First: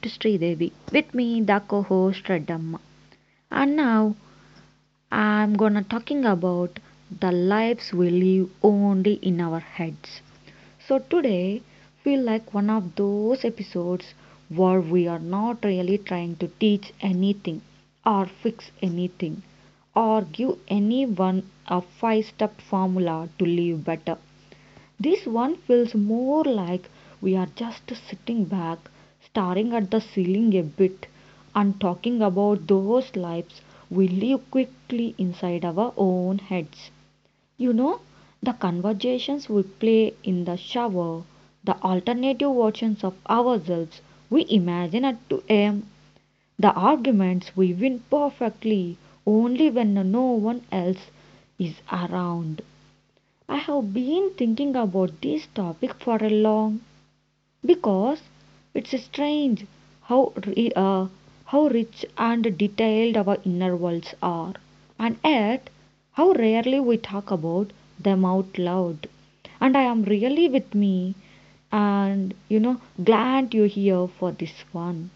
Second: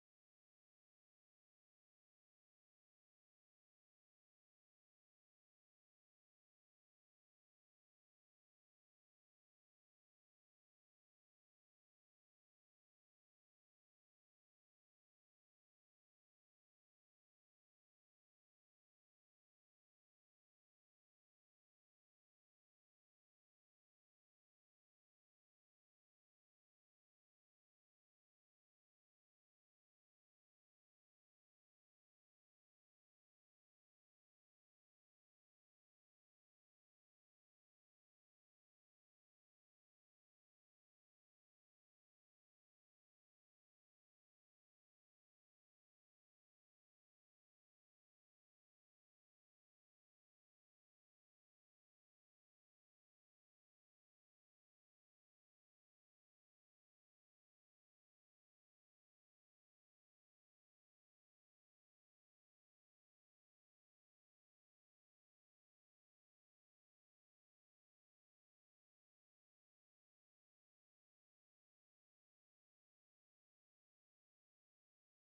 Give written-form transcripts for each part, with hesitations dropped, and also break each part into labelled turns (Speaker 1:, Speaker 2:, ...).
Speaker 1: Sridevi. With me the co-host Radhamma. And now I'm gonna talking about the lives we live only in our heads. So today feel like one of those episodes where we are not really trying to teach anything or fix anything or give anyone a five step formula to live better. This one feels more like we are just sitting back, staring at the ceiling a bit, and talking about those lives we live quickly inside our own heads. You know, the conversations we play in the shower, the alternative versions of ourselves we imagine at 2 a.m., the arguments we win perfectly only when no one else is around. I have been thinking about this topic for a long because it's strange how ri- uh, how rich and detailed our inner worlds are, and yet how rarely we talk about them out loud. And I am really with me, and glad you're here for this one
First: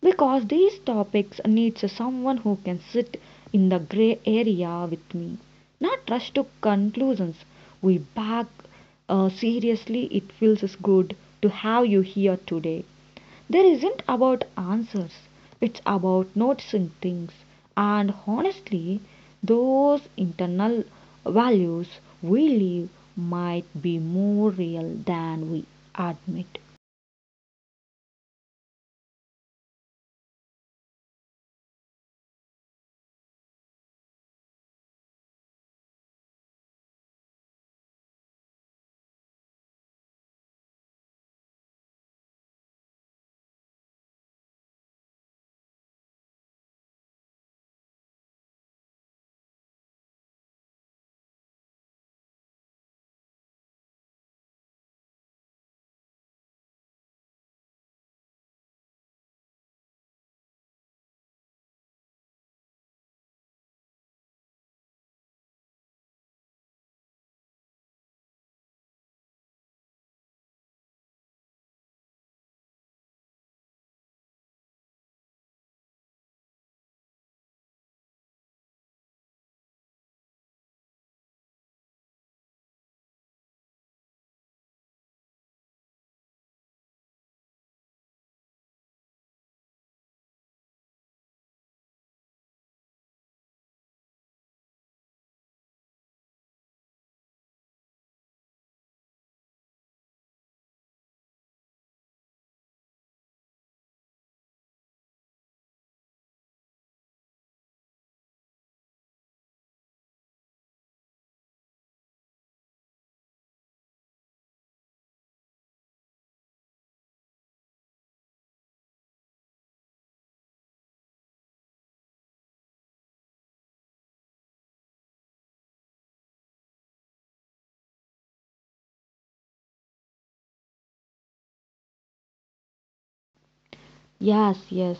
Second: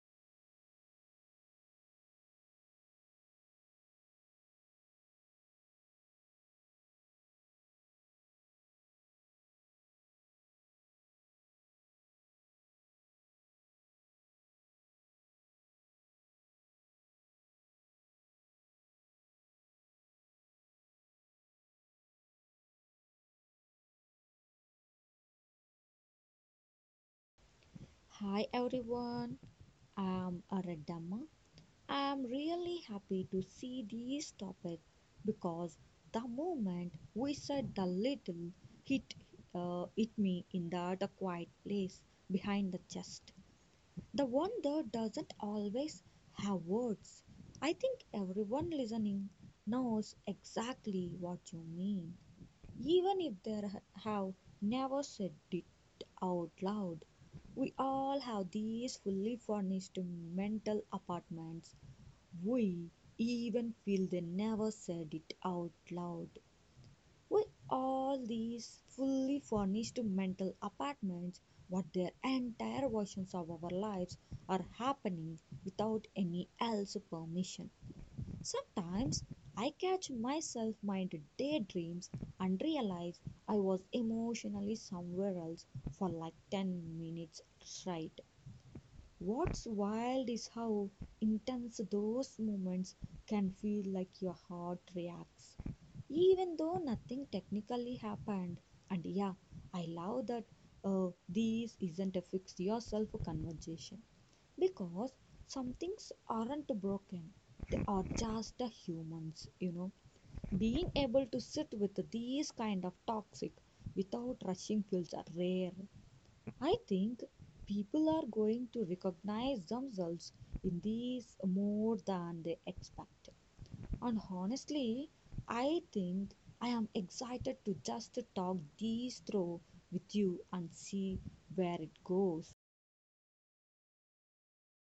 Speaker 1: because these topics needs someone who can sit in the gray area with me, not rush to conclusions, we back. Seriously, it feels good to have you here today. There isn't about answers, it's about noticing things. And honestly, those internal values we live might be more real than we admit.
Speaker 2: Hi everyone, I'm Aradama. I'm really happy to see this topic because the moment we said the little hit hit me in the quiet place behind the chest. The one that doesn't always have words. I think everyone listening knows exactly what you mean. Even if they have never said it out loud, we all have these fully furnished mental apartments. We even feel they never said it out loud. We all these fully furnished mental apartments, what their entire versions of our lives are happening without any else permission. Sometimes I catch myself into daydreams and realize I was emotionally somewhere else for like 10 minutes straight. What's wild is how intense those moments can feel like your heart reacts, even though nothing technically happened. And yeah, I love that this isn't a fix yourself conversation because some things aren't broken, they are just the humans, Being able to sit with these kind of toxic without rushing feels rare. I think people are going to recognize themselves in these more than they expect. And honestly, I think I am excited to just talk these through with you and see where it goes.
Speaker 1: Yes, yes.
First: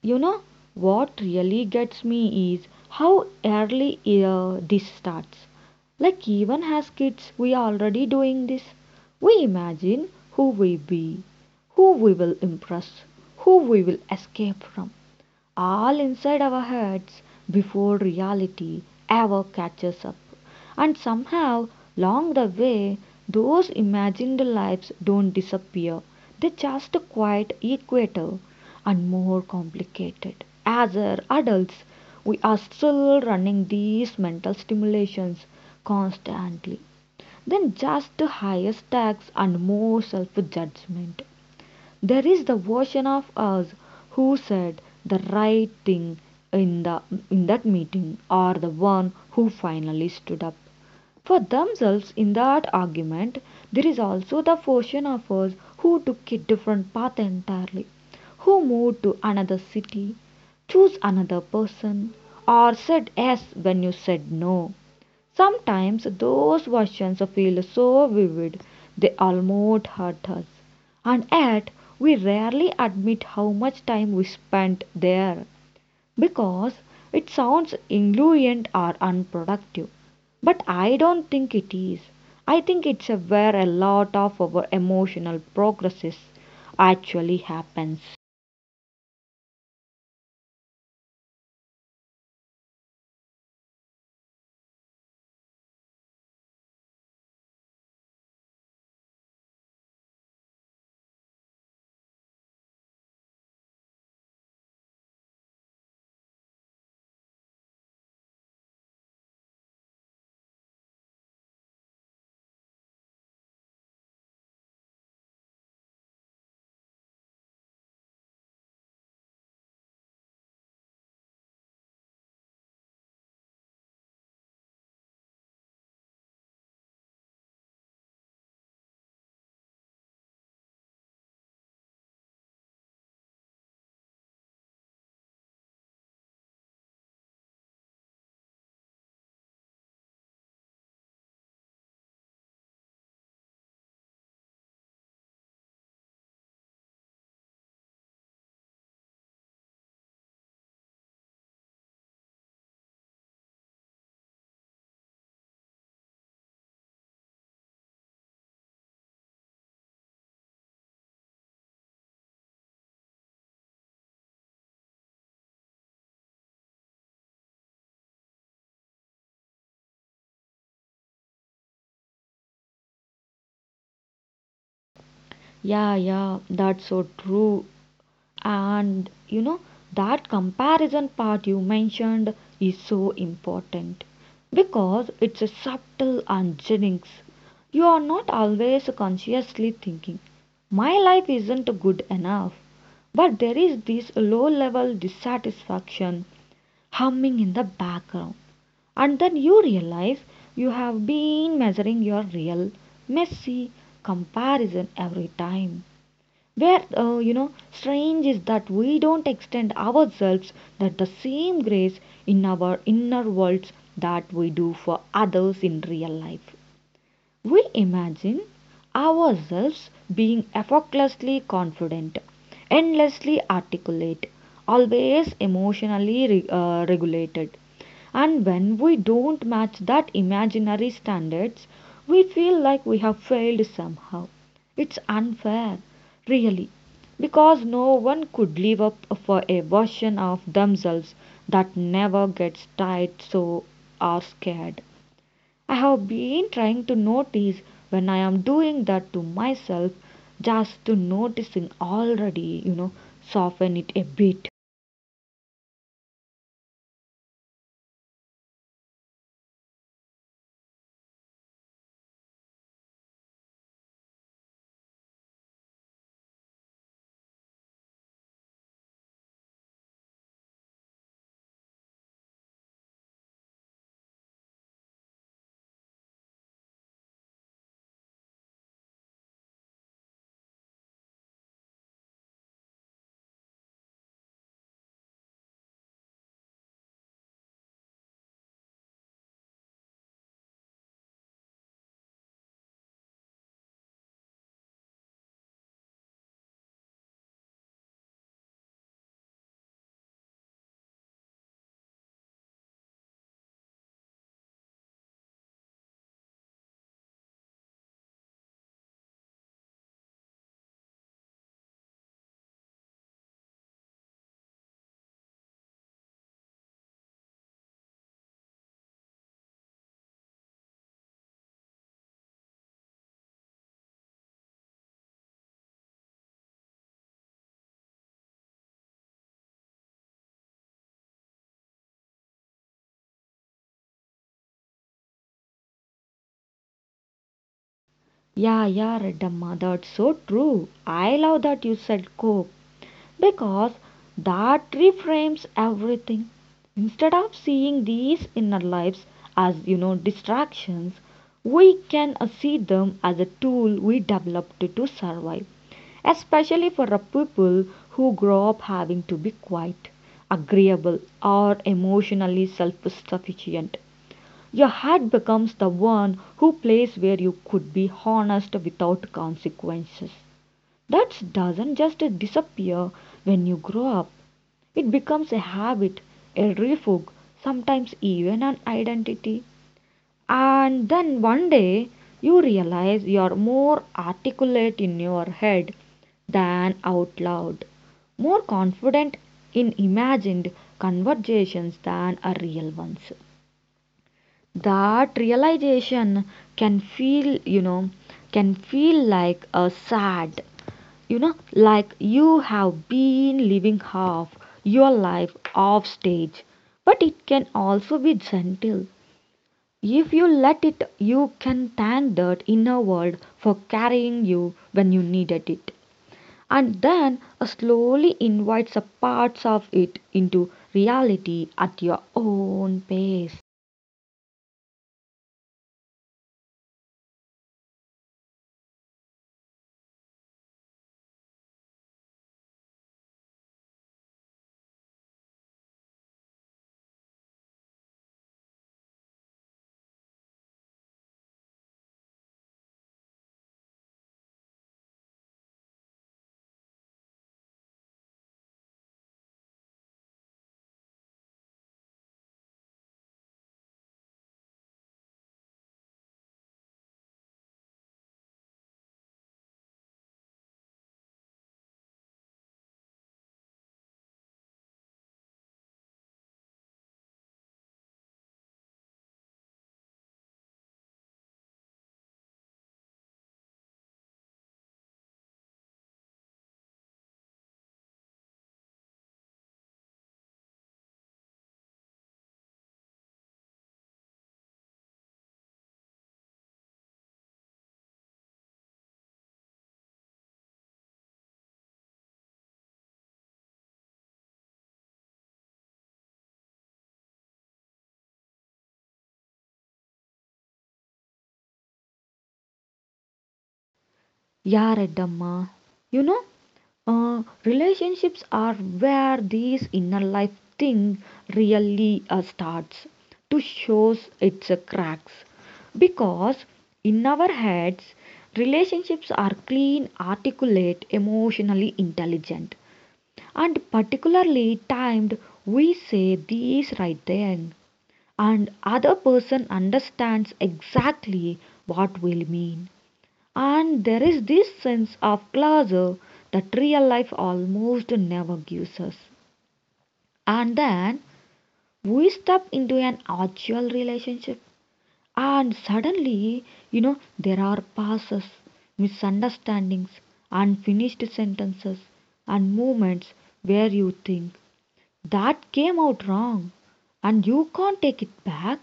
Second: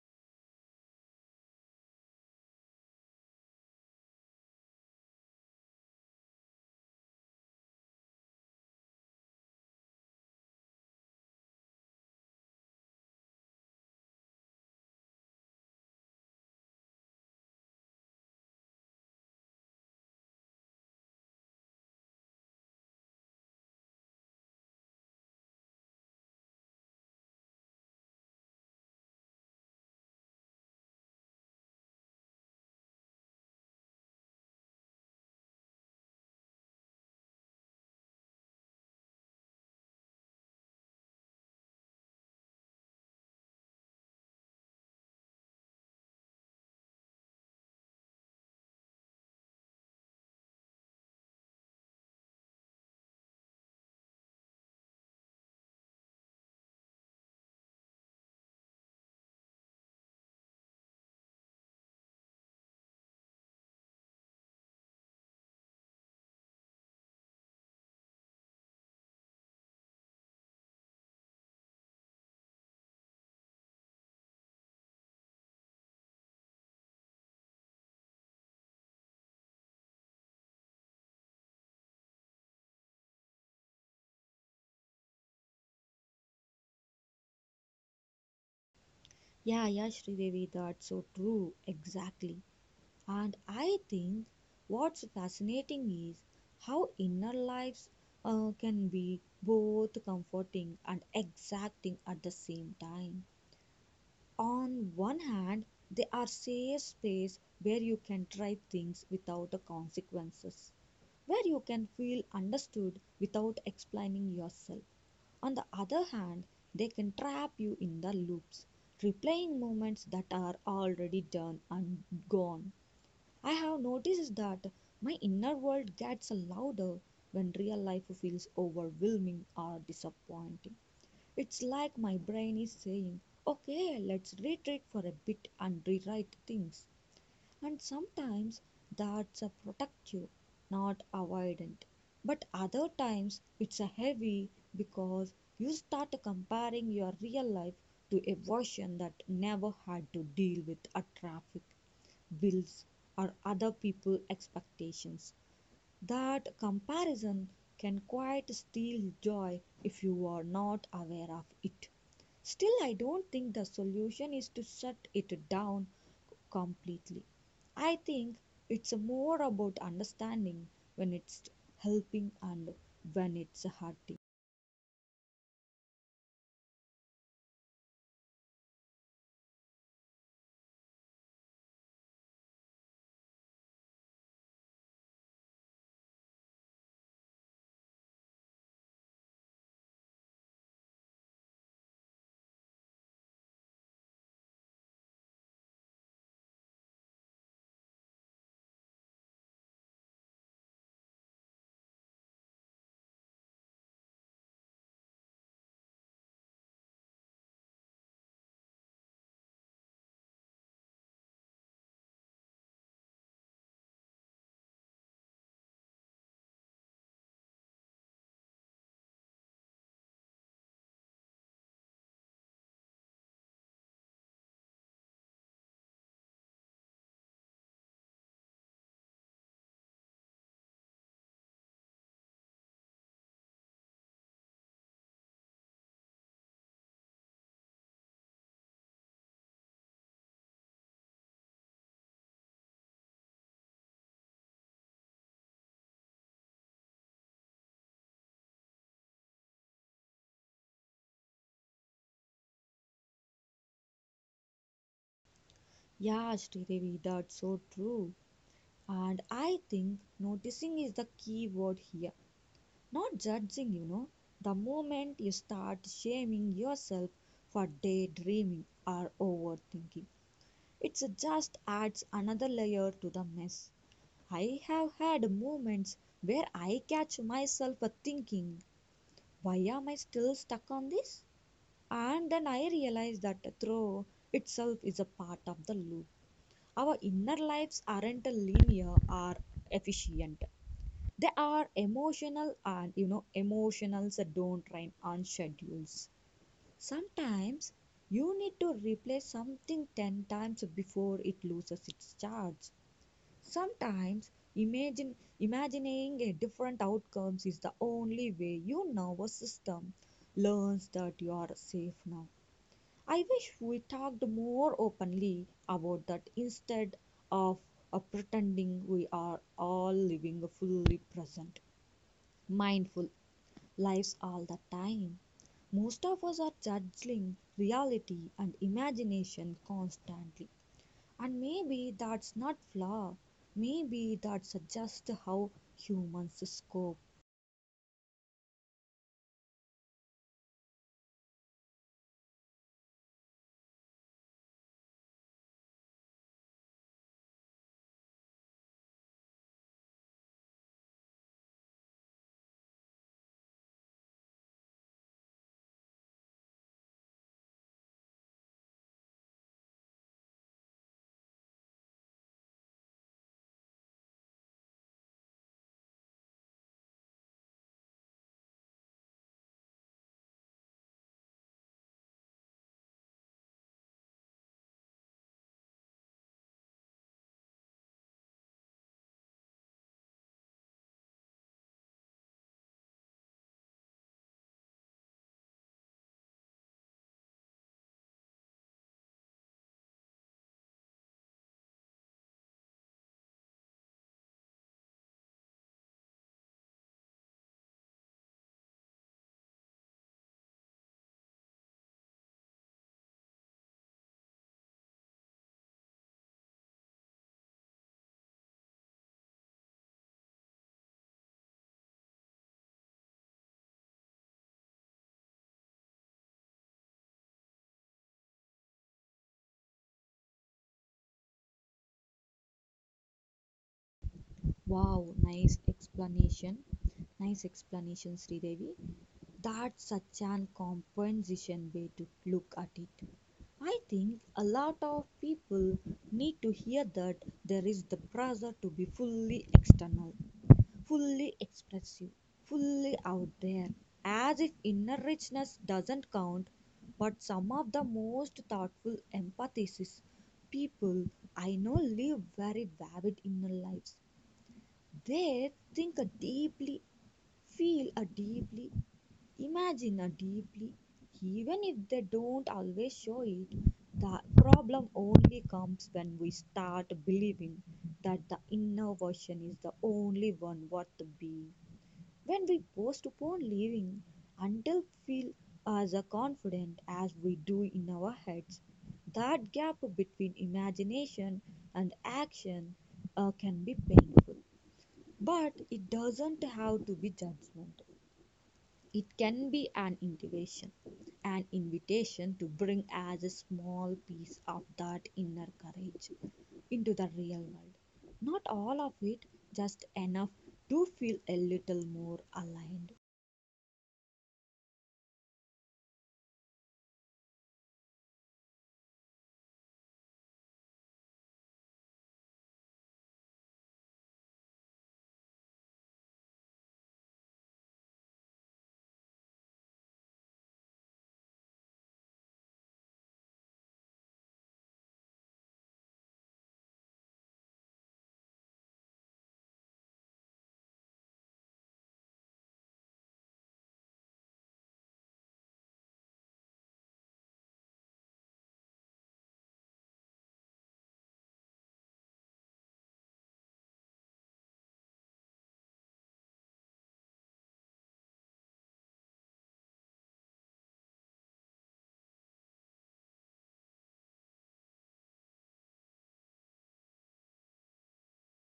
Speaker 1: You know what really gets me is how early this starts. Like even as kids we are already doing this. We imagine who we be, who we will impress, who we will escape from, all inside our heads before reality ever catches up. And somehow, along the way, those imagined lives don't disappear. They just quite equator and more complicated. As our adults, we are still running these mental stimulations constantly. Then just higher stacks and more self judgment. There is the version of us who said the right thing in, the, in that meeting, or the one who finally stood up for themselves in that argument. There is also the portion of us who took a different path entirely, who moved to another city, chose another person, or said yes when you said no. Sometimes those visions feel so vivid they almost hurt us, and yet we rarely admit how much time we spent there because it sounds indulgent or unproductive. But I don't think it is. I think it's a where a lot of our emotional progress actually happens.
Speaker 2: Yeah, yeah, Sridevi, that's so true. Exactly. And I think what's fascinating is how inner lives can be both comforting and exacting at the same time. On one hand, they are safe space where you can try things without the consequences, where you can feel understood without explaining yourself. On the other hand, they can trap you in the loops, replaying moments that are already done and gone. I have noticed that my inner world gets louder when real life feels overwhelming or disappointing. It's like my brain is saying, okay, let's retreat for a bit and rewrite things. And sometimes that's a protective, not avoidant. But other times it's a heavy because you start comparing your real life to a version that never had to deal with a traffic, bills, or other people expectations. That comparison can quite steal joy if you are not aware of it. Still, I don't think the solution is to shut it down completely. I think it's more about understanding when it's helping and when it's hurting.
Speaker 1: Yeah, yeah, that's so true. And you know, that comparison part you mentioned is so important because it's a subtle unjennings. You are not always consciously thinking, my life isn't good enough. But there is this low level dissatisfaction humming in the background. And then you realize you have been measuring your real, messy comparison every time where you know strange is that we don't extend ourselves that the same grace in our inner worlds that we do for others in real life. We imagine ourselves being effortlessly confident, endlessly articulate, always emotionally regulated. And when we don't match that imaginary standards, we feel like we have failed somehow. It's unfair, really, because no one could live up for a version of themselves that never gets tired so or scared. I have been trying to notice when I am doing that to myself, just to noticing already, you know, soften it a bit.
Speaker 2: Yeah, Sridevi, that's so true. And I think noticing is the key word here. Not judging. The moment you start shaming yourself for daydreaming or overthinking, it just adds another layer to the mess. I have had moments where I catch myself thinking, why am I still stuck on this? And then I realize that throw itself is a part of the loop. Our inner lives aren't linear or efficient. They are emotional, and emotionals that don't rhyme on schedules. Sometimes you need to replay something 10 times before it loses its charge. Sometimes imagine imagining a different outcomes is the only way your nervous system learns that you are safe now. I wish we talked more openly about that instead of pretending we are all living fully present, mindful lives all the time. Most of us are judging reality and imagination constantly. And maybe that's not flaw. Maybe that's just how humans scope.
Speaker 1: Yeah, yeah, Reddamma, that's so true. I love that you said cope because that reframes everything. Instead of seeing these inner lives as, you know, distractions, we can see them as a tool we developed to survive, especially for a people who grow up having to be quiet, agreeable, or emotionally self sufficient. Your heart becomes the one who plays where you could be honest without consequences. That doesn't just disappear when you grow up. It becomes a habit, a refuge, sometimes even an identity. And then one day you realize you're more articulate in your head than out loud, more confident in imagined conversations than are real ones. That realization can feel, you know, can feel like a sad, you know, like you have been living half your life off stage. But it can also be gentle. If you let it, you can thank that inner world for carrying you when you needed it, and then slowly invites the parts of it into reality at your own pace.
Speaker 2: Wow, nice explanation. Nice explanation, Sridevi. That's such an compensation way to look at it. I think a lot of people need to hear that. There is the pressure to be fully external, fully expressive, fully out there, as if inner richness doesn't count. But some of the most thoughtful empathesis people I know live very vivid inner lives. They think deeply, feel deeply, imagine deeply, even if they don't always show it. The problem only comes when we start believing that the inner version is the only one worth being. When we postpone living until we feel as confident as we do in our heads, that gap between imagination and action can be painful. But it doesn't have to be judgment. It can be an invitation to bring as a small piece of that inner courage into the real world. Not all of it, just enough to feel a little more aligned.
Speaker 1: Yeah, Reddamma. You know, relationships are where these inner life thing really starts to shows its cracks. Because in our heads, relationships are clean, articulate, emotionally intelligent, and particularly timed. We say these right then, and other person understands exactly what we mean, and there is this sense of class, that real life almost never gives us. And then we step into an actual relationship, and suddenly, you know, there are passes, misunderstandings, unfinished sentences, and moments where you think that came out wrong and you can't take it back.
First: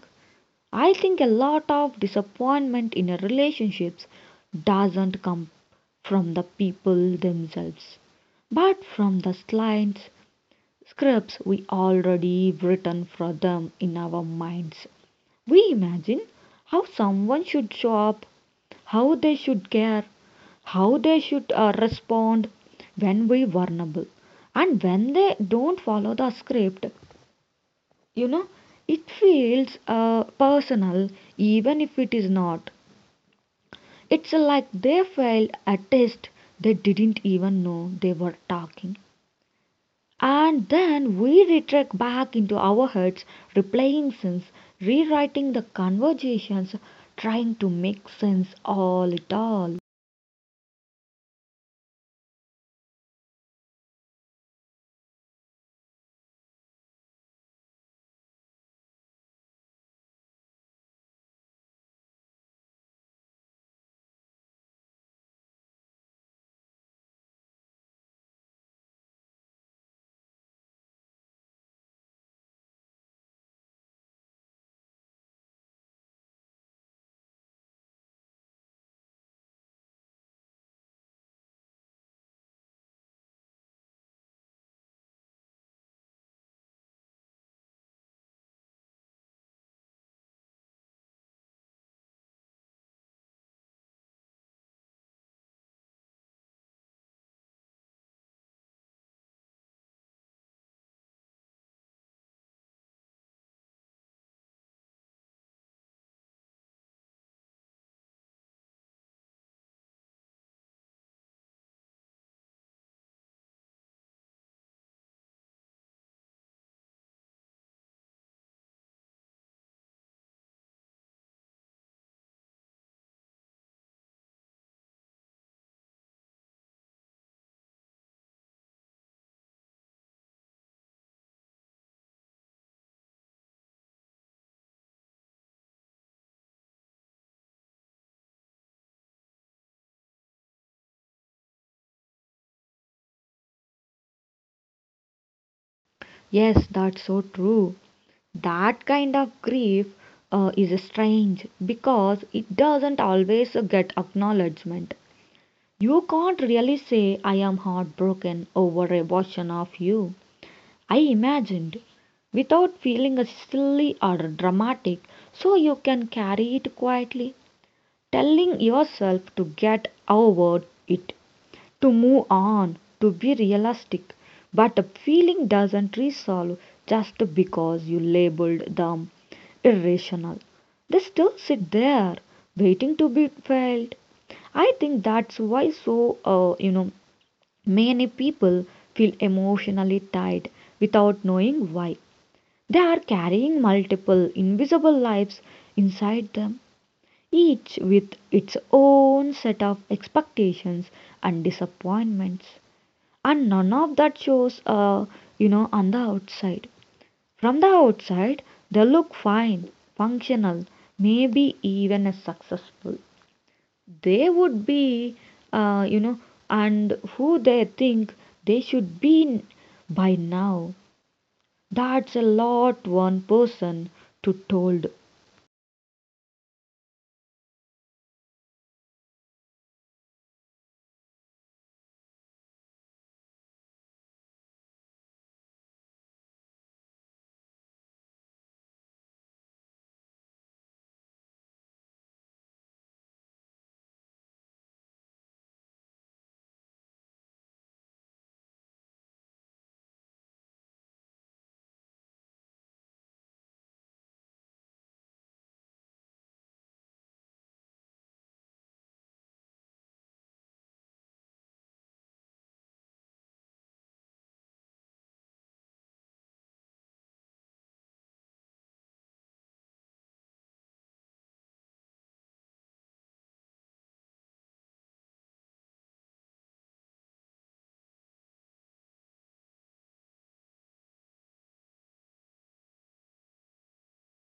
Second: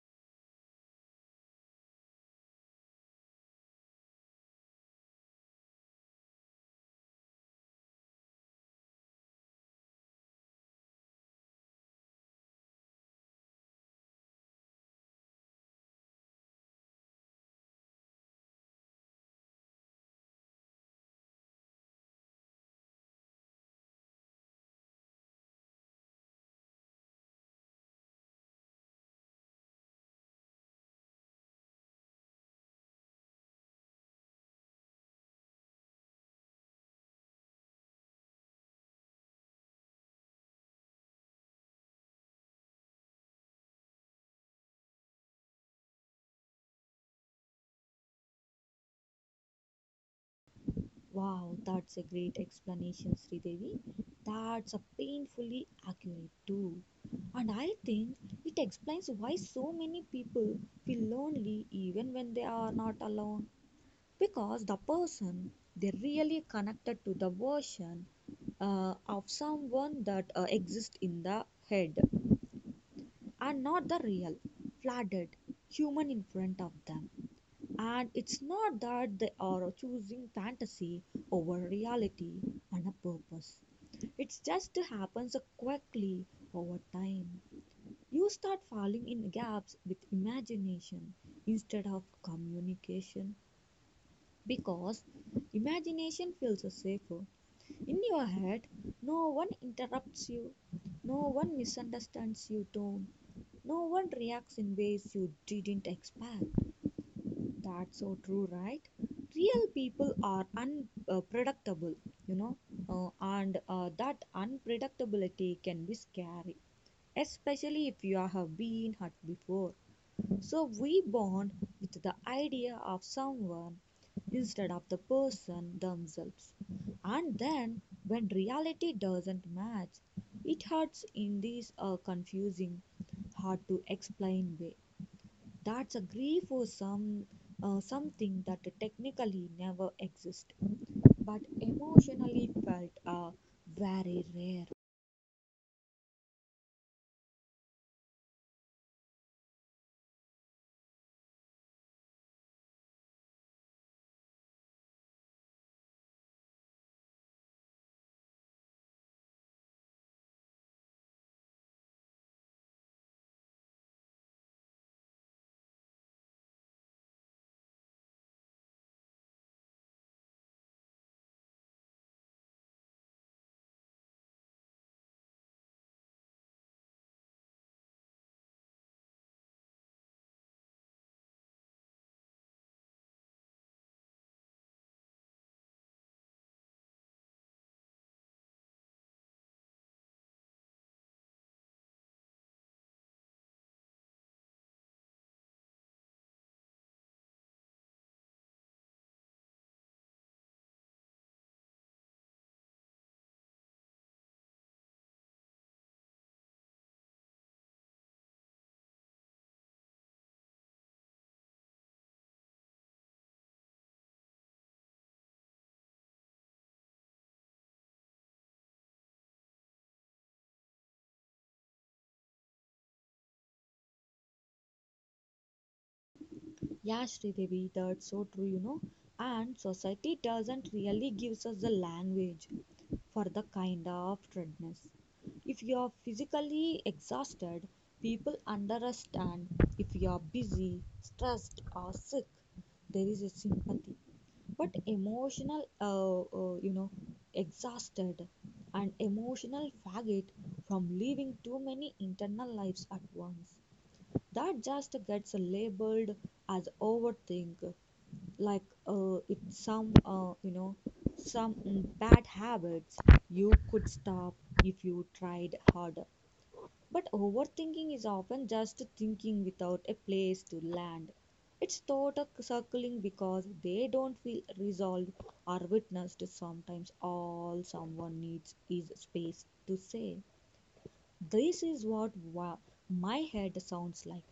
Speaker 1: I think a lot of disappointment in a relationships doesn't come from the people themselves, but from the slight scripts we already written for them in our minds. We imagine how someone should show up, how they should care, how they should respond when we vulnerable. And when they don't follow the script, you know, it feels personal, even if it is not. It's like they failed a test they didn't even know they were talking. And then we retract back into our heads, replaying scenes, rewriting the conversations, trying to make sense all it all.
Speaker 2: Wow, that's a great explanation, Sridevi. That's a painfully accurate too. And I think it explains why so many people feel lonely even when they are not alone. Because the person they really connected to the version of someone that exists in the head and not the real, flooded human in front of them. And it's not that they are choosing fantasy over reality on a purpose. It just happens quickly over time. You start falling in gaps with imagination instead of communication because imagination feels safer. In your head, no one interrupts you, no one misunderstands you, don't, no one reacts in ways you didn't expect. That's so true, right? Real people are unpredictable, you know, and that unpredictability can be scary, especially if you have been hurt before. So we bond with the idea of someone instead of the person themselves. And then, when reality doesn't match, it hurts in this confusing, hard to explain way. That's a grief for some something that technically never exists, but emotionally felt are very rare.
Speaker 1: Yes, that's so true. That kind of grief is strange because it doesn't always get acknowledgement. You can't really say I am heartbroken over a version of you I imagined without feeling silly or dramatic, so you can carry it quietly, telling yourself to get over it, to move on, to be realistic. But a feeling doesn't resolve just because you labeled them irrational. They still sit there, waiting to be felt. I think that's why so, you know, many people feel emotionally tied without knowing why. They are carrying multiple invisible lives inside them, each with its own set of expectations and disappointments. And none of that shows, you know, on the outside. From the outside, they look fine, functional, maybe even as successful they would be, you know, and who they think they should by now. That's a lot one person to told.
Speaker 2: Yeah, Sridevi, that's so true. And society doesn't really gives us the language for the kind of dreadness. If you are physically exhausted, people understand. If you are busy, stressed or sick, there is a sympathy. But emotional exhausted and emotional faggot from living too many internal lives at once, that just gets labeled as overthink, like it's some some bad habits you could stop if you tried harder. But overthinking is often just thinking without a place to land. It's thought are circling because they don't feel resolved or witnessed. Sometimes all someone needs is space to say, this is what my head sounds like.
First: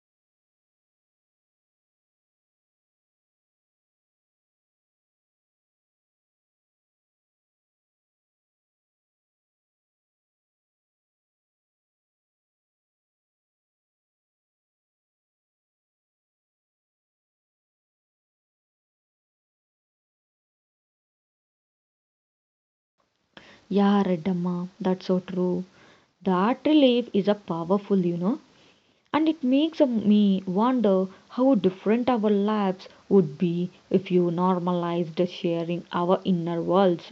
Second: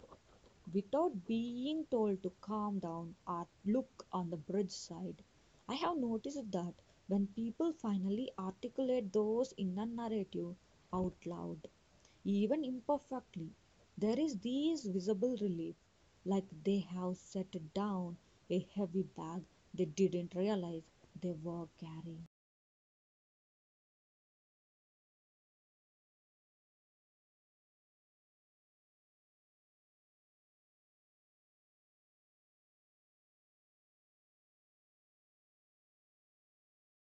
Speaker 2: Without being told to calm down or look on the bridge side, I have noticed that when people finally articulate those inner narrative out loud, even imperfectly, there is this visible relief, like they have set down a heavy bag they didn't realize they were carrying.
Speaker 1: Yeah, Redamma, that's so true. That relief is a powerful, you know, and it makes me wonder how different our lives would be if you normalized sharing our inner worlds.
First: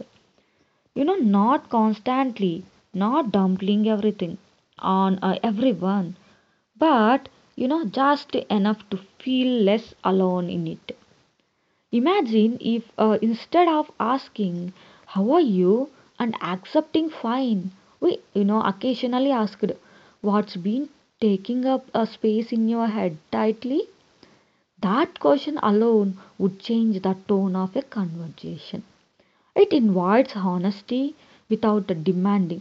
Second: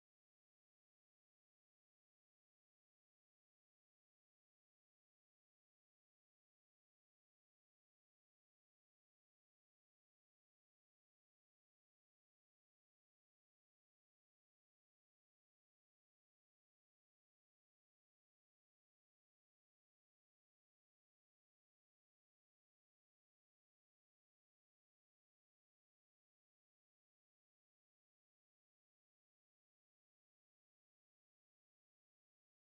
Speaker 1: You know, not constantly, not dumping everything on everyone, but you know just enough to feel less alone in it. Imagine if instead of asking how are you and accepting fine, we, you know, occasionally asked what's been taking up a space in your head tightly. That question alone would change the tone of a conversation. It invites honesty without demanding,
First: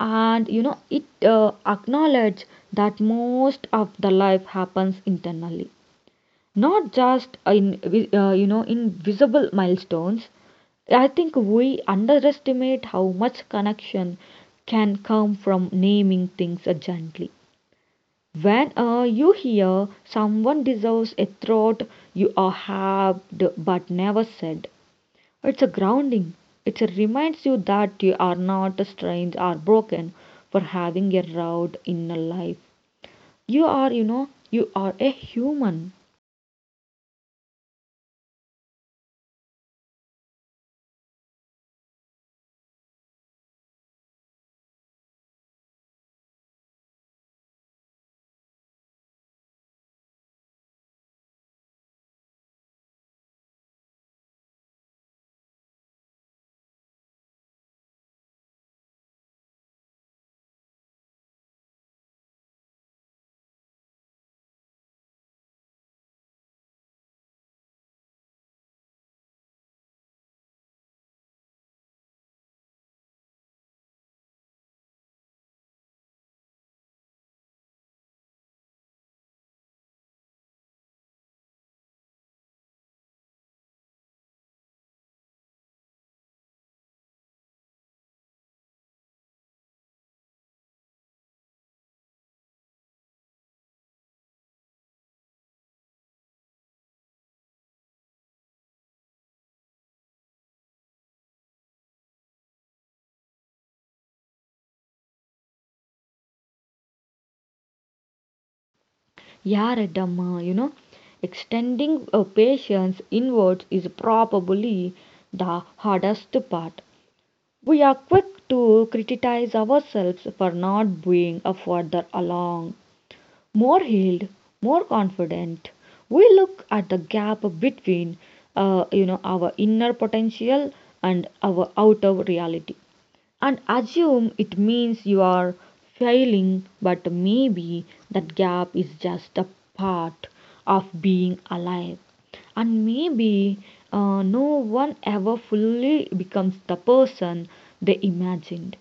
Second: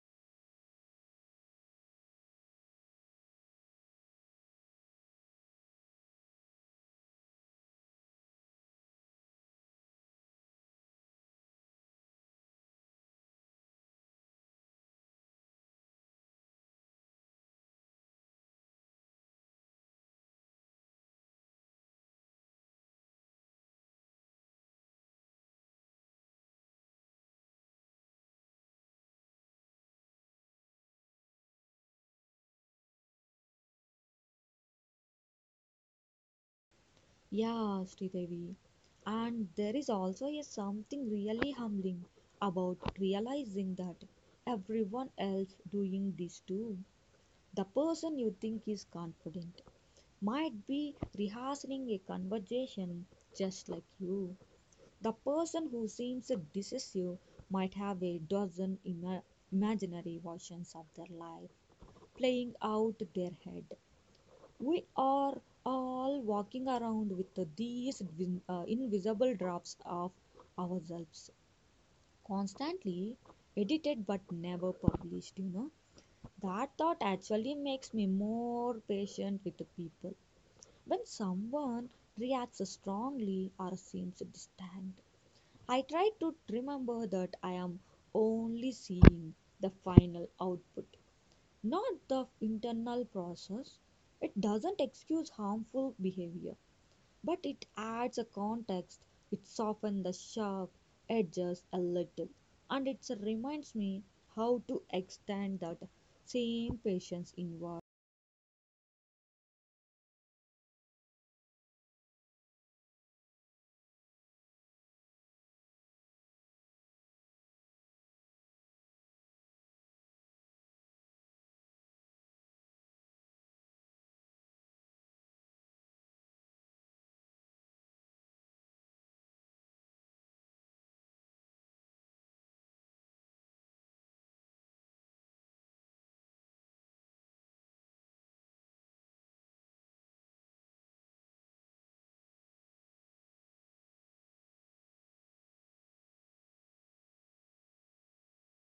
Speaker 1: and you know it acknowledge that most of the life happens internally, not just in you know in visible milestones. I think we underestimate how much connection can come from naming things gently. When you hear someone deserves a throat you are halved but never said, it's a grounding. It reminds you that you are not strange or broken for having a rough inner life. You are, you know, you are a human.
Speaker 2: Yeah, Sridevi. And there is also a something really humbling about realizing that everyone else doing this too. The person you think is confident might be rehearsing a conversation just like you. The person who seems decisive might have a dozen imaginary versions of their life playing out their head. We are all walking around with these invisible drafts of ourselves, constantly edited but never published. You know, that thought actually makes me more patient with the people. When someone reacts strongly or seems distant, I try to remember that I am only seeing the final output, not the internal process. It doesn't excuse harmful behavior, but it adds a context. It softens the sharp edges a little, and it reminds me how to extend that same patience inward.
Speaker 1: You're a dumb, you know. Extending a patience inwards is probably the hardest part. We are quick to criticize ourselves for not being a further along, more healed, more confident. We look at the gap between, you know, our inner potential and our outer reality and assume it means you are failing. But maybe that gap is just a part of being alive. And maybe no one ever fully becomes the person they imagined,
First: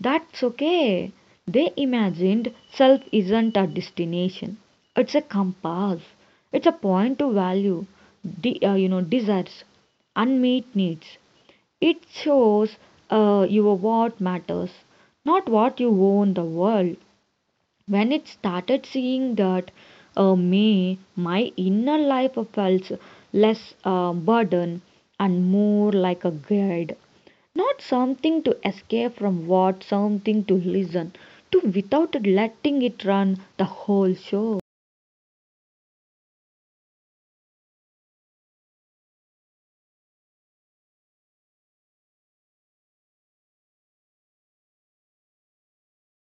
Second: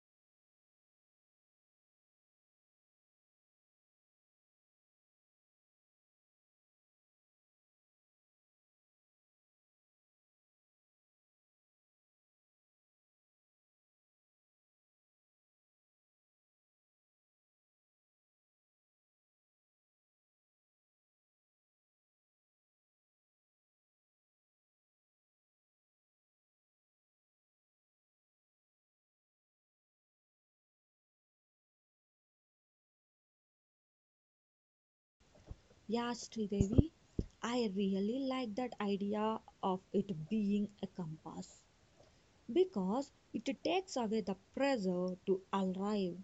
Speaker 1: that's okay. They imagined self isn't a destination. It's a compass. It's a point to value, you know, desires, unmet needs. It shows you what matters, not what you owe in the world. When it started seeing that, me my inner life felt less burden and more like a guide, not something to escape from what something to listen to without letting it run the whole show.
Speaker 2: Yeah, Devi, I really like that idea of it being a compass because it takes away the pressure to arrive.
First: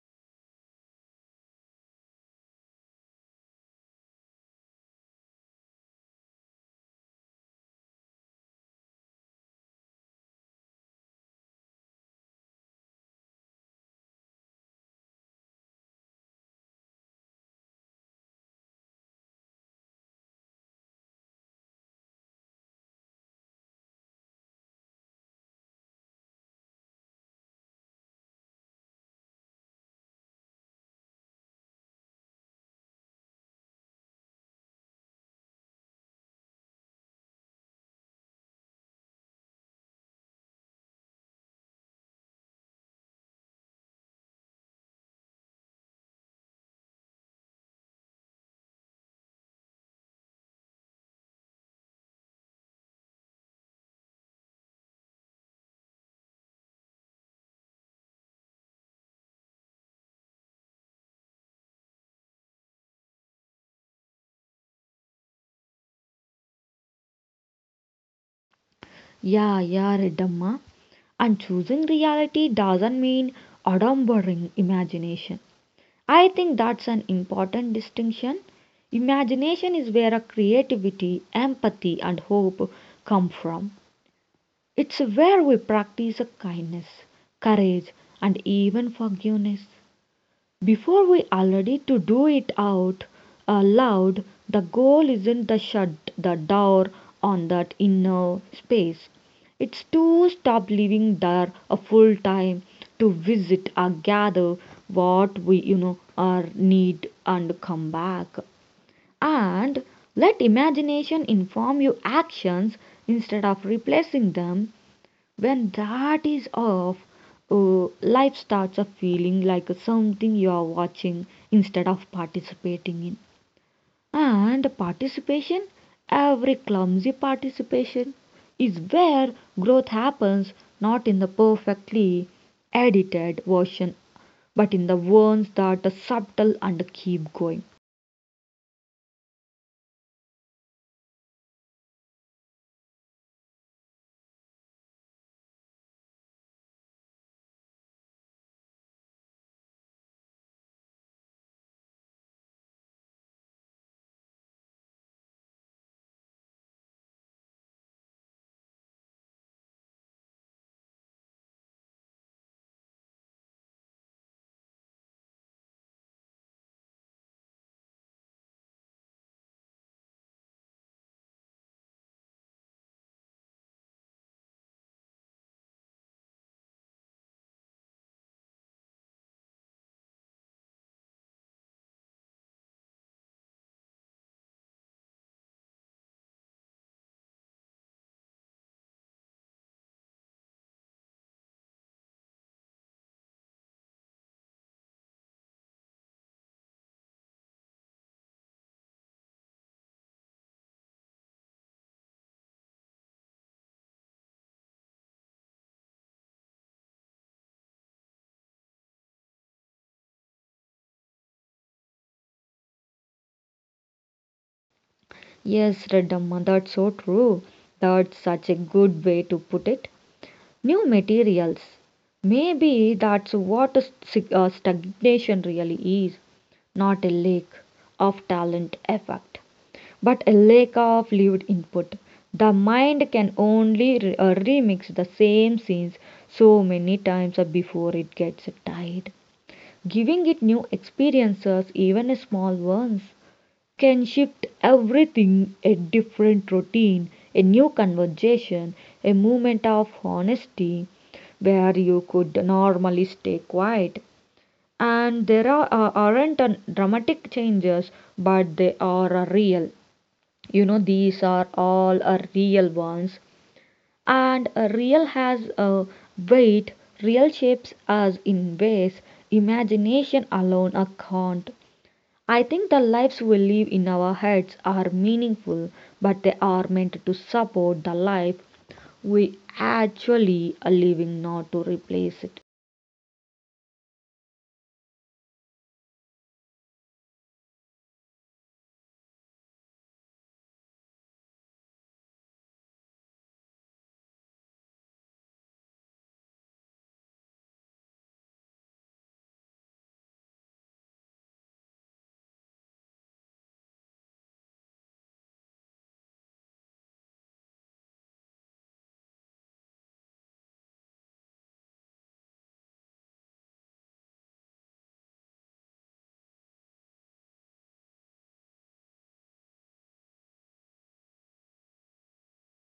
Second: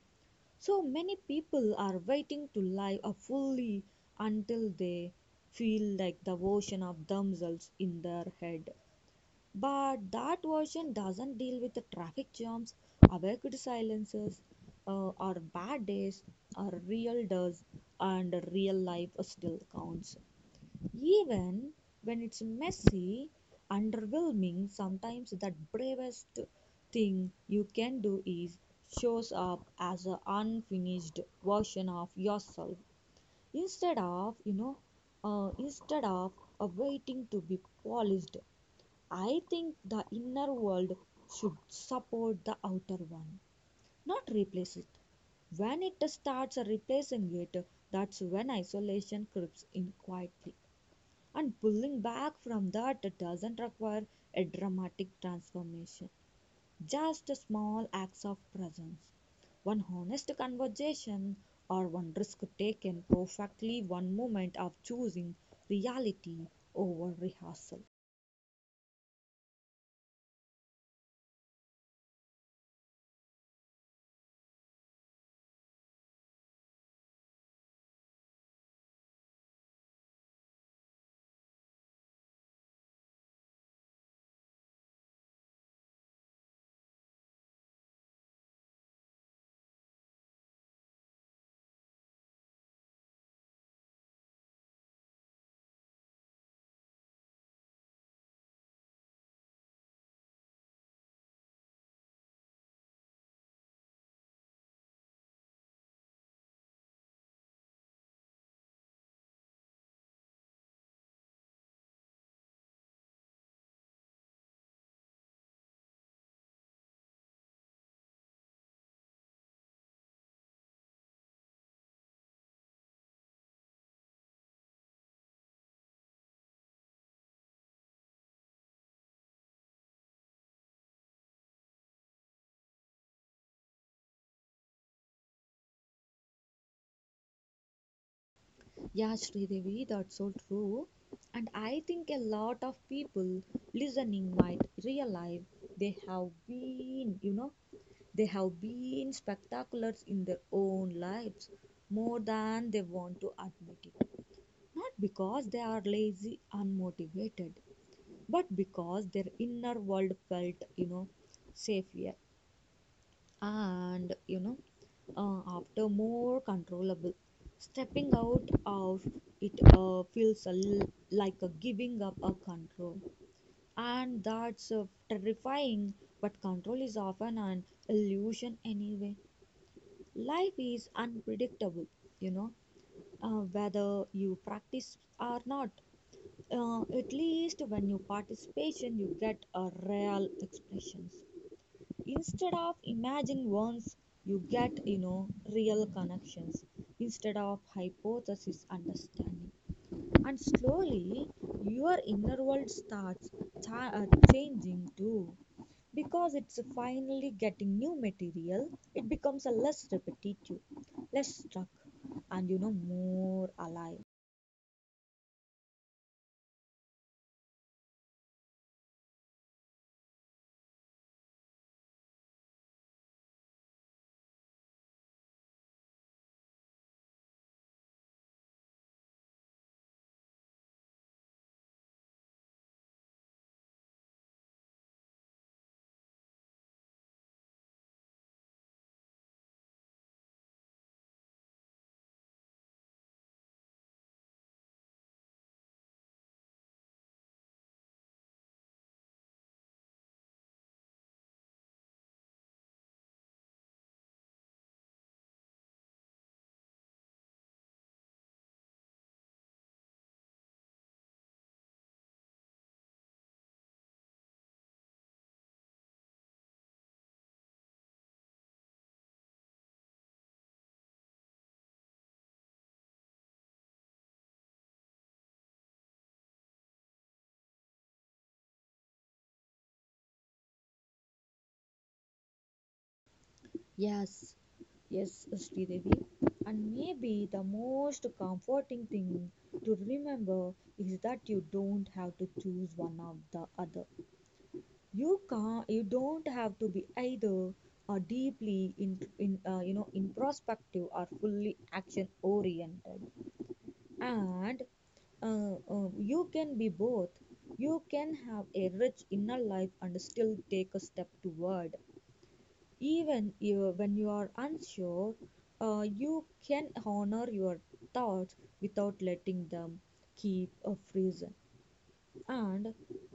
Speaker 2: So many people are waiting to live a fully until they feel like the version of themselves in their head. But that version doesn't deal with the traffic jams, awkward silences, or bad days, or real does, and real life still counts. Even when it's messy, underwhelming, sometimes the bravest thing you can do is shows up as an unfinished version of yourself instead of instead of waiting to be polished. I think the inner world should support the outer one, not replace it. When it starts replacing it, that's when isolation creeps in quietly. And pulling back from that doesn't require a dramatic transformation, just a small acts of presence. One honest conversation, or one risk taken, perfectly one moment of choosing reality over rehearsal.
Speaker 1: Yeah, yeah, Redamma. And choosing reality doesn't mean adumbering imagination. I think that's an important distinction. Imagination is where our creativity, empathy, and hope come from. It's where we practice kindness, courage, and even forgiveness. Before we are ready to do it out, loud, the goal isn't to shut the door on that inner space. It's to stop living there a full time, to visit or gather what we, you know, are need and come back. And let imagination inform your actions instead of replacing them. When that is off, life starts a feeling like something you are watching instead of participating in. And participation, every clumsy participation, is where growth happens, not in the perfectly edited version, but in the ones that are subtle and keep going.
Speaker 2: Yeah, Sridevi, that's so true. And I think a lot of people listening might realize they have been, they have been spectaculars in their own lives more than they want to admit it. Not because they are lazy, unmotivated, but because their inner world felt, safer and after more controllable. Stepping out of it feels a like a giving up a control, and that's terrifying. But control is often an illusion anyway. Life is unpredictable, you know whether you practice or not. At least when you participation, you get a real expressions instead of imagine ones. You get, real connections instead of hypothesis understanding. And slowly your inner world starts cha- uh, changing too, because it's finally getting new material. It becomes a less repetitive, less stuck, and more alive.
Speaker 1: Yes, Redamma, that's so true. That's such a good way to put it. New materials. Maybe that's what stagnation really is, not a lack of talent effect, but a lack of lived input. The mind can only remix the same scenes so many times before it gets tired. Giving it new experiences, even small ones, can shift everything: a different routine, a new conversation, a moment of honesty where you could normally stay quiet. And there aren't dramatic changes, but they are real. You know, these are all real ones. And real has a weight, real shapes us in ways imagination alone can't. I think the lives we live in our heads are meaningful, but they are meant to support the life we actually are living, not to replace it.
Speaker 2: Yes, yes, Sridevi. And maybe the most comforting thing to remember is that you don't have to choose one or the other. You can't. You don't have to be either or deeply in introspective or fully action oriented. And you can be both. You can have a rich inner life and still take a step toward even you, when you are unsure, you can honor your thoughts without letting them keep a freezing. And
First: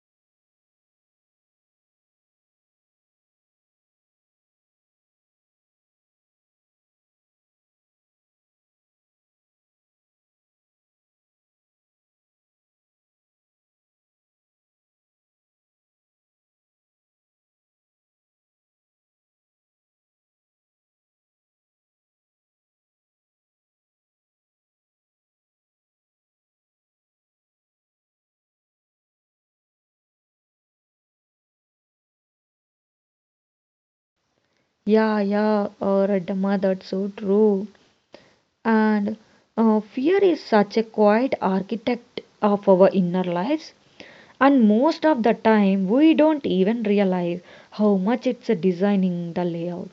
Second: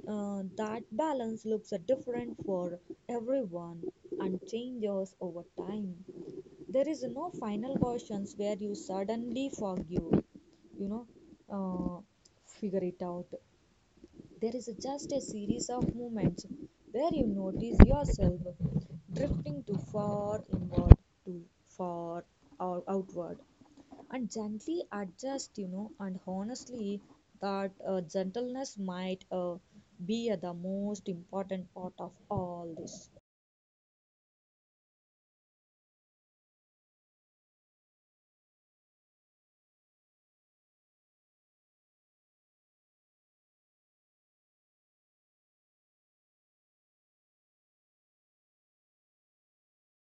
Speaker 2: that balance looks different for everyone and changes over time. There is no final questions where you suddenly forgive, you know, uh, figure it out. There is just a series of movements where you notice yourself drifting too far inward, too far or outward, and gently adjust, you know. And honestly, that gentleness might be the most important part of all this.
Speaker 1: Yeah, Redma, that's so true. And fear is such a quiet architect of our inner lives. And most of the time, we don't even realize how much it's designing the layout.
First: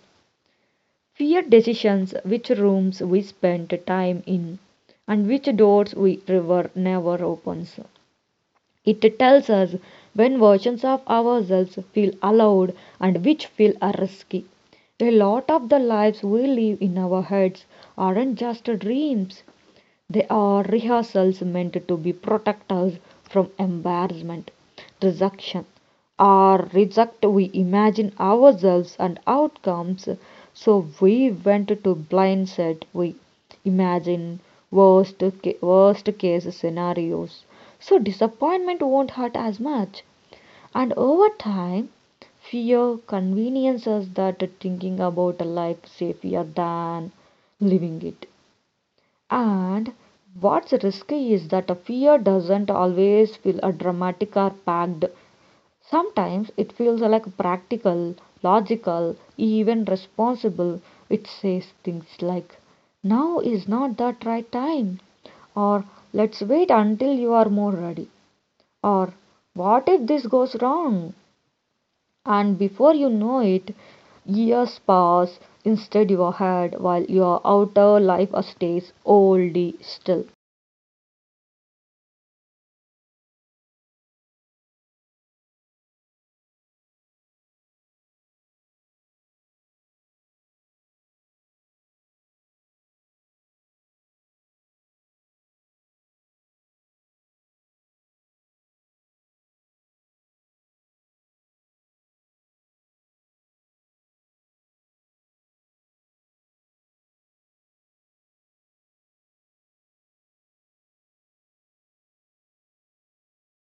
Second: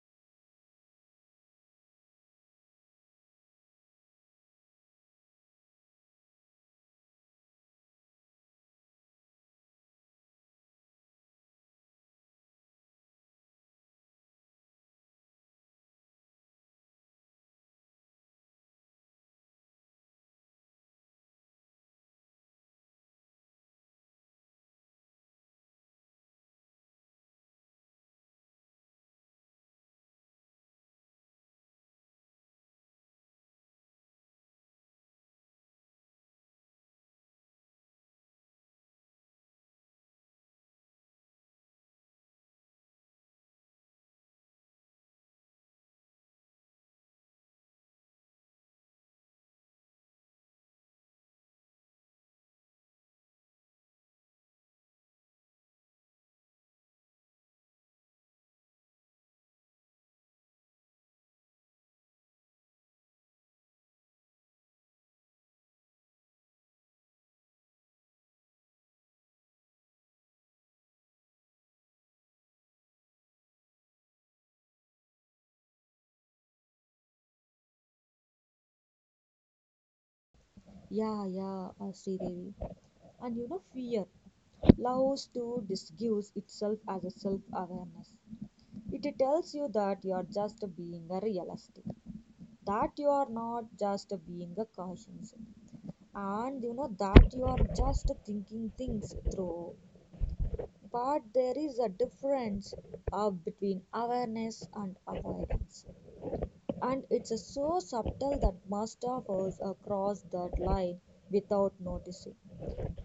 Speaker 1: Fear decisions which rooms we spend time in and which doors we ever never opens. It tells us when versions of ourselves feel allowed and which feel risky. A lot of the lives we live in our heads aren't just dreams, they are rehearsals meant to be protectors from embarrassment, rejection, or reject. We imagine ourselves and outcomes, so we went to blindset. We imagine worst case scenarios, so disappointment won't hurt as much. And over time, fear conveniences that thinking about life safer than living it. And what's risky is that a fear doesn't always feel a dramatic or packed. Sometimes it feels like practical, logical, even responsible. It says things like, now is not that right time, or let's wait until you are more ready, or what if this goes wrong? And before you know it, years pass instead your head while your outer life stays old still.
Speaker 2: Yeah, yeah, Sridevi. And you know, fear allows to disguise itself as a self awareness. It tells you that you are just being a realistic. That you are not just being a cautious and you know that you are just thinking things through, but there is a difference between awareness and avoidance, and it's so subtle that most of us cross that line without noticing.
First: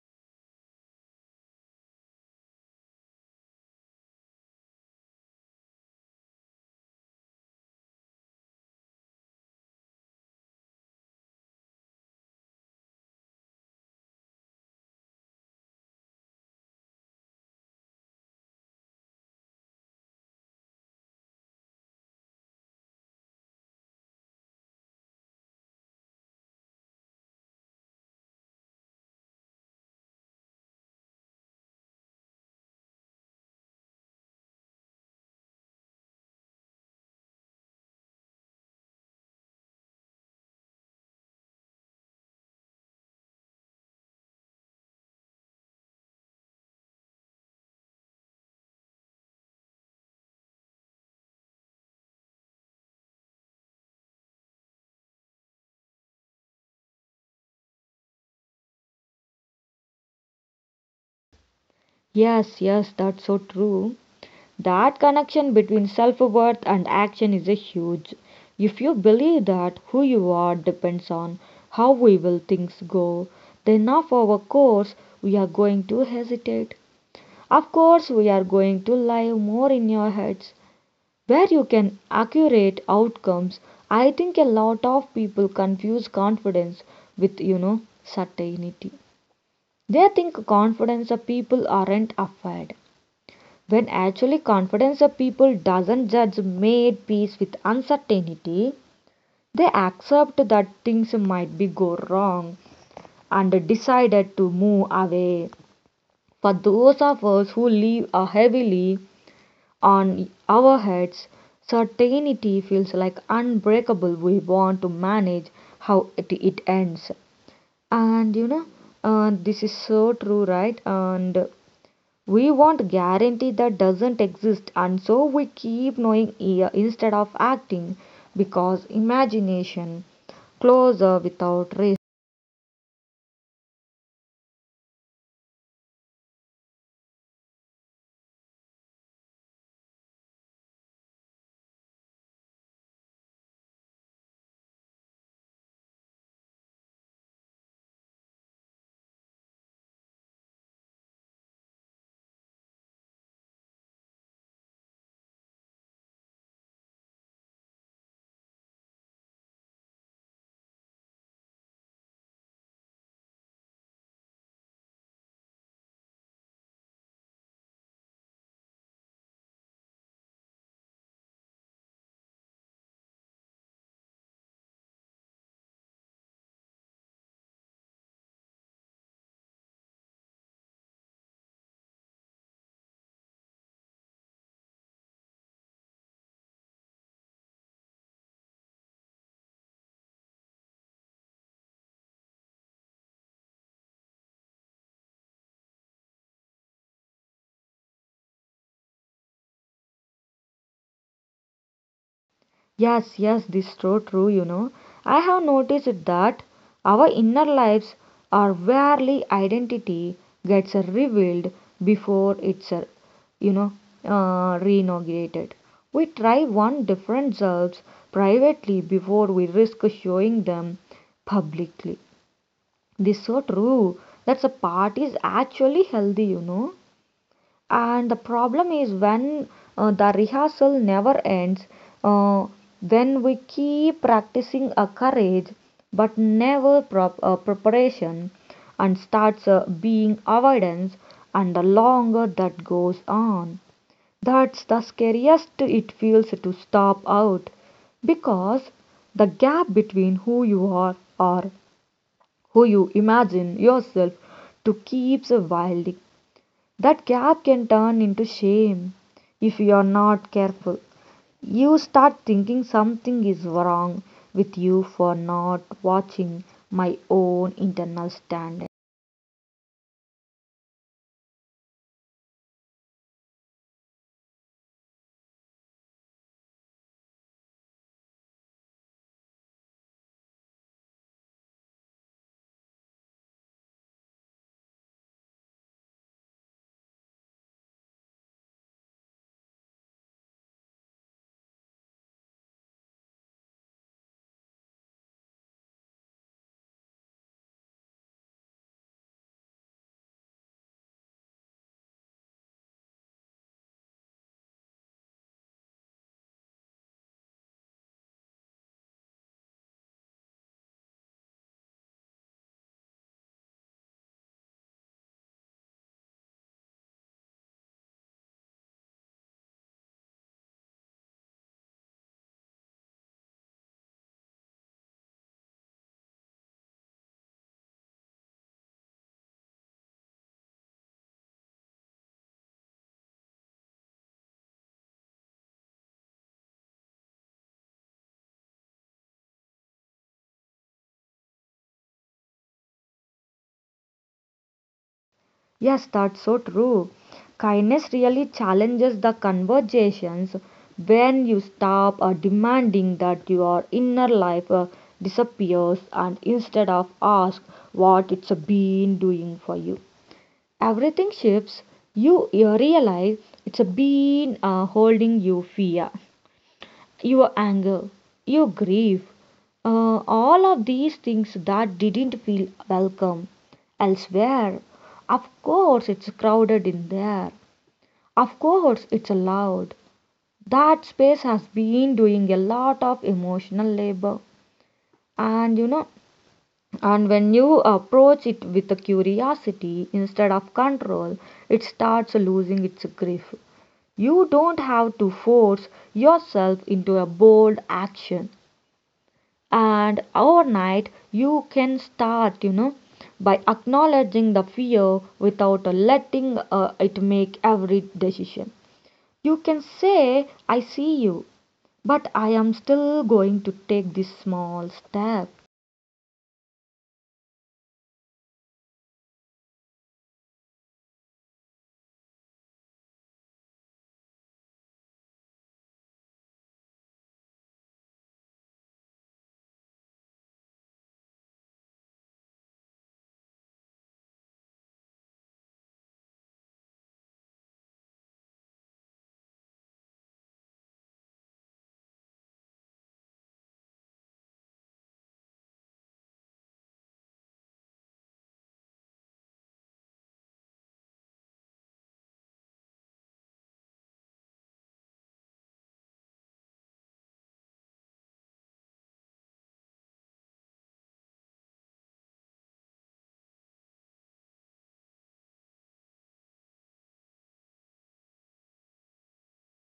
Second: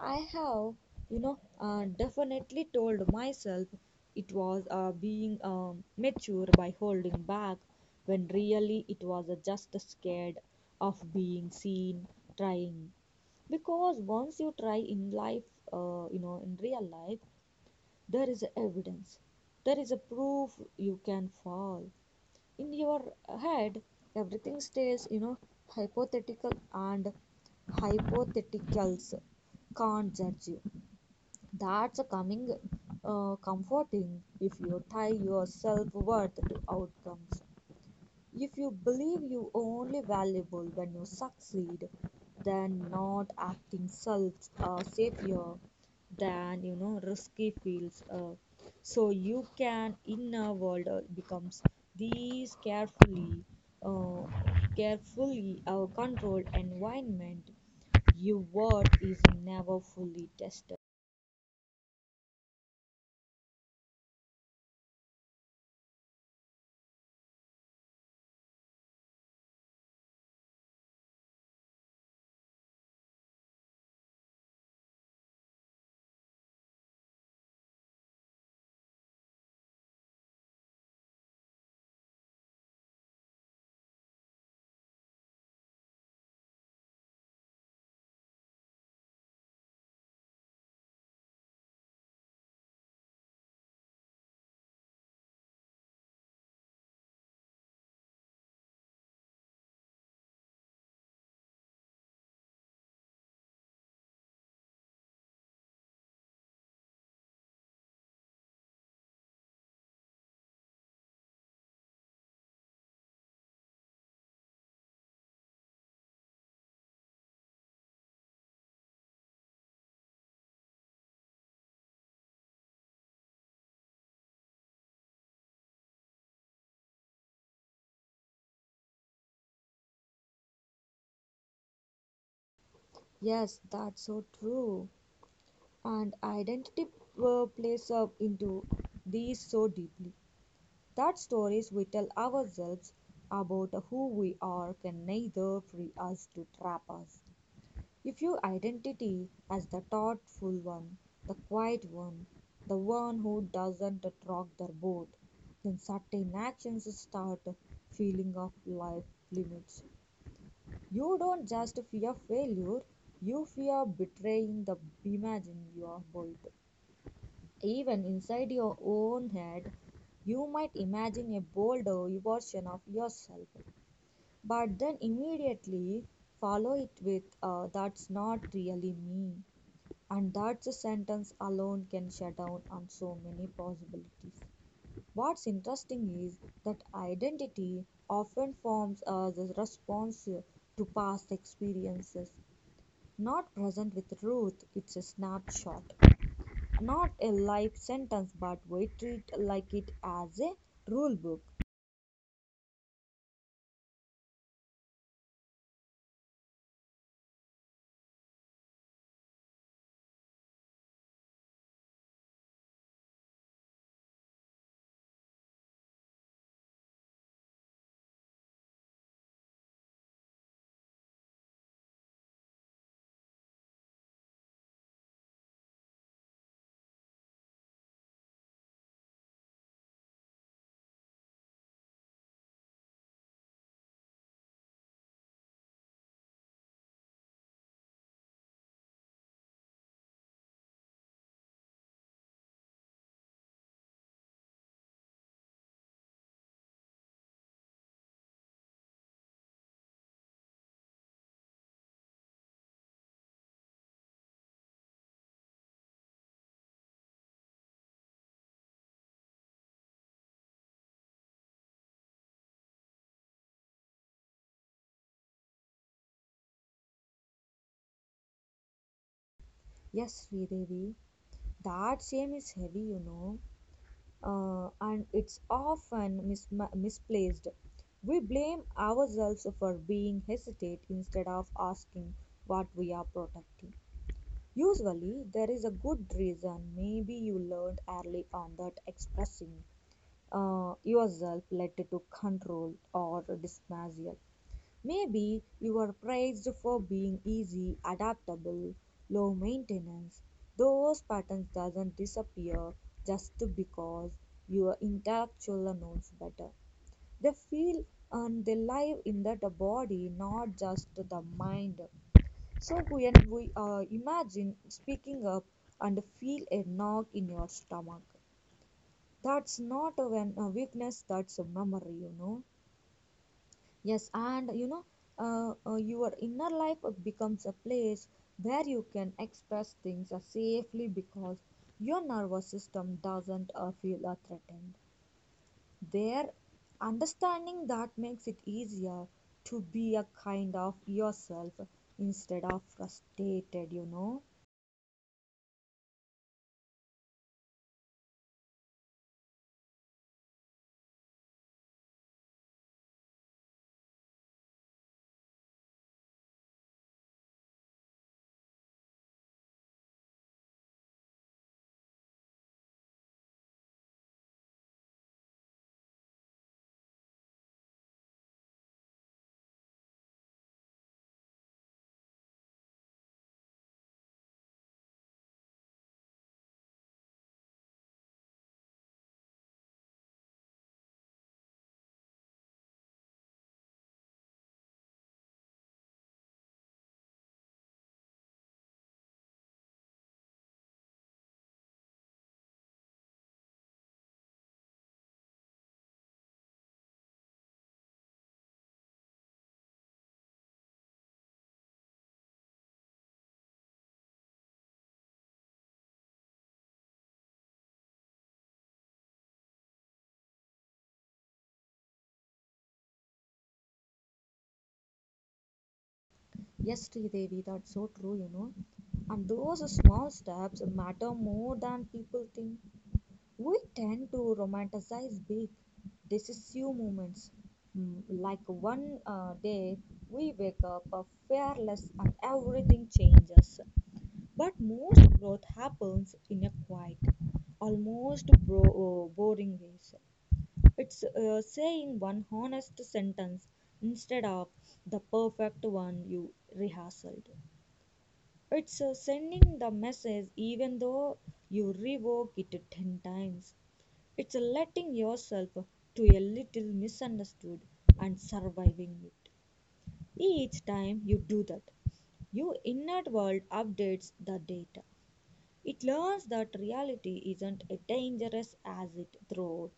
Speaker 2: I have, you know, definitely told myself it was being mature by holding back when really it was just scared of being seen trying. Because once you try in life, you know, in real life, there is evidence, there is a proof you can fall. In your head, everything stays, you know, hypothetical, and hypotheticals can't judge you. That's a coming, comforting if you tie your self worth to outcomes. If you believe you only valuable when you succeed, then not acting self savior, than you know risky feels. So you can inner world becomes these uh, carefully controlled environment. Your word is never fully tested.
Speaker 1: Yes, yes, that's so true. That connection between self worth and action is a huge. If you believe that who you are depends on how we will things go, then of our course we are going to hesitate. Of course we are going to lie more in your heads. Where you can accurate outcomes, I think a lot of people confuse confidence with, you know, certainty. They think confidence of people aren't afraid, when actually confidence of people doesn't judge made peace with uncertainty, they accept that things might be go wrong and decided to move away. For those of us who live heavily on our heads, certainty feels like unbreakable. We want to manage how it ends. And you know, this is so true, right? And we want guarantee that doesn't exist, and so we keep knowing instead of acting because imagination closer without risk.
Speaker 2: Yes, that's so true. And identity plays up into these so deeply. That stories we tell ourselves about who we are can neither free us to trap us. If your identity as the thoughtful one, the quiet one, the one who doesn't rock their boat, then certain actions start feeling of life limits. You don't just fear failure, you fear betraying the imagine you have built. Even inside your own head, you might imagine a bolder version of yourself, but then immediately follow it with, that's not really me. And that sentence alone can shut down on so many possibilities. What's interesting is that identity often forms as a response to past experiences. Not present with truth. It's a snapshot. Not a life sentence, but we treat like it as a rule book.
Speaker 1: Yes, yes, this is so true, you know. I have noticed that our inner lives are where identity gets revealed before it's, you know, reinaugurated. We try one different selves privately before we risk showing them publicly. This is so true. That's a part is actually healthy, you know. And the problem is when the rehearsal never ends, uh, when we keep practicing a courage but never prop preparation and starts being avoidance, and the longer that goes on, that's the scariest it feels to stop out because the gap between who you are or who you imagine yourself to keep surviving. That gap can turn into shame if you are not careful. You start thinking something is wrong with you for not watching my own internal standards.
Speaker 2: Yes, Sridevi, that shame is heavy, you know, and it's often misplaced. We blame ourselves for being hesitant instead of asking what we are protecting. Usually, there is a good reason. Maybe you learned early on that expressing yourself led to control or dismissal. Maybe you are praised for being easy, adaptable, low maintenance. Those patterns doesn't disappear just because your intellectual knows better. They feel and they live in that body, not just the mind. So when we imagine speaking up and feel a knock in your stomach, that's not a, a weakness, that's a memory, you know. Yes, and you know, your inner life becomes a place where you can express things safely because your nervous system doesn't feel threatened. There, understanding that makes it easier to be a kind of yourself instead of frustrated, you know.
Speaker 1: Yes, that's so true. Kindness really challenges the conversations. When you stop demanding that your inner life disappears and instead of ask what it's been doing for you, everything shifts. You realize it's been holding you fear, your anger, your grief, all of these things that didn't feel welcome elsewhere. Of course, it's crowded in there. Of course, it's loud. That space has been doing a lot of emotional labor. And you know, and when you approach it with a curiosity instead of control, it starts losing its grip. You don't have to force yourself into a bold action and overnight. You can start, you know, by acknowledging the fear without letting it make every decision. You can say, I see you, but I am still going to take this small step.
Speaker 2: Yes, Devi, that's so true, you know. And those small steps matter more than people think. We tend to romanticize big, decisive moments. Mm, like one day we wake up fearless and everything changes. But most growth happens in a quiet, almost boring ways. It's saying one honest sentence instead of the perfect one you rehearsed. It's sending the message even though you revoke it 10 times. It's letting yourself to a little misunderstood and surviving it. Each time you do that, your inner world updates the data. It learns that reality isn't as dangerous as it thought.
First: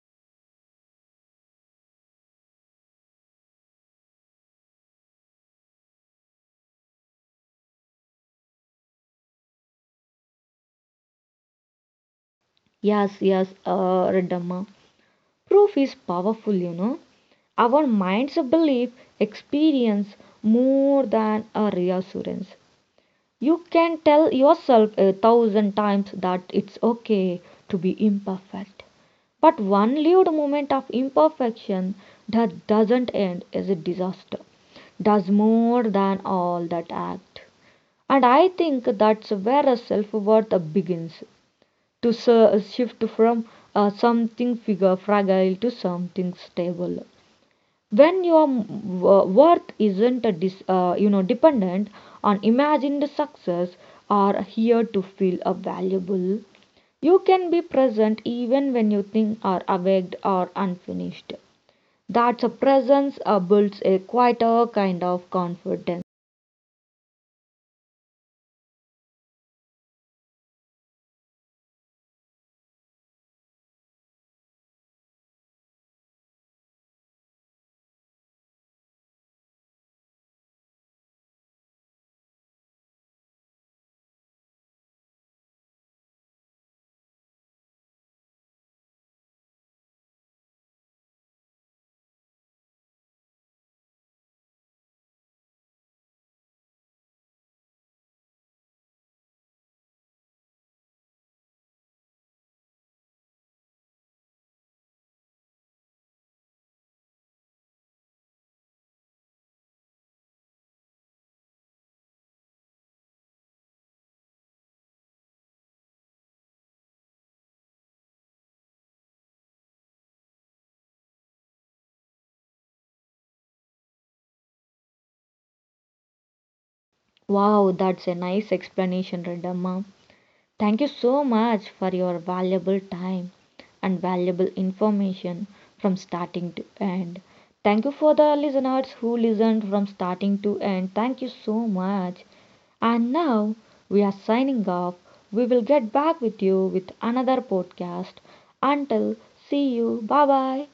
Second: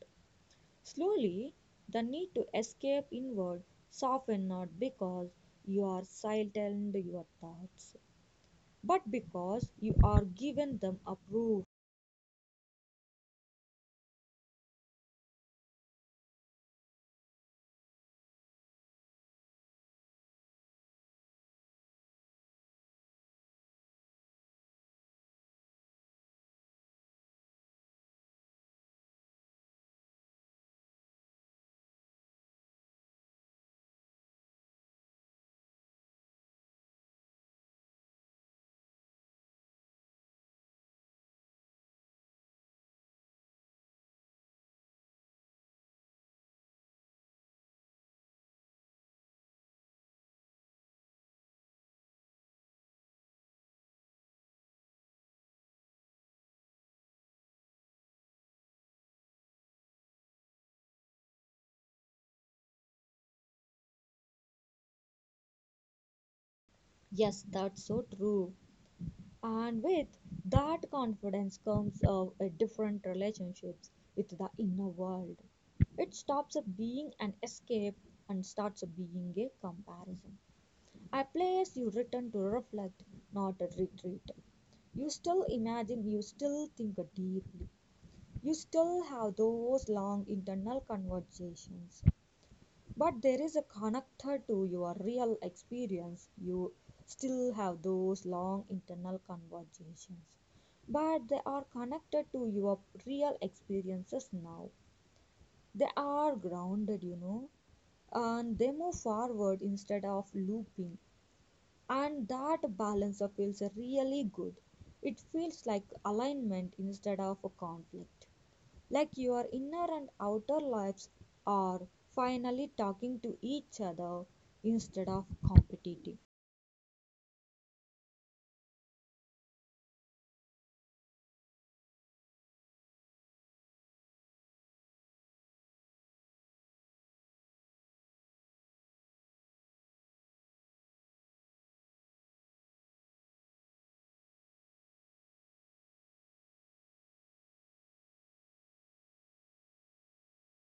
Speaker 2: Slowly, the need to escape inward softens not because you are silent your thoughts, but because you are given them approval.
Speaker 1: Yes, yes, Redamma. Proof is powerful, you know. Our minds believe experience more than a reassurance. You can tell yourself a 1,000 times that it's okay to be imperfect. But one lived moment of imperfection that doesn't end is a disaster, does more than all that act. And I think that's where self worth begins to shift from something figure fragile to something stable when your worth isn't a you know dependent on imagined success or here to feel a valuable. You can be present even when you think are awake or unfinished. That's a presence builds a quieter kind of confidence.
Speaker 2: Yes, that's so true. And with that confidence comes a different relationships with the inner world. It stops up being an escape and starts up being a comparison. A place you return to reflect, not a retreat. You still imagine, you still think deeply. You still have those long internal conversations. But there is a connector to your real experience. You still have those long internal conversations, but they are connected to your real experiences now. They are grounded, you know, and they move forward instead of looping. And that balance feels really good. It feels like alignment instead of a conflict, like your inner and outer lives are finally talking to each other instead of competing.
Speaker 1: Wow, that's a nice explanation, Radama. Thank you so much for your valuable time and valuable information from starting to end. Thank you for the listeners who listened from starting to end. Thank you so much. And now we are signing off. We will get back with you with another podcast. Until, see you. Bye bye.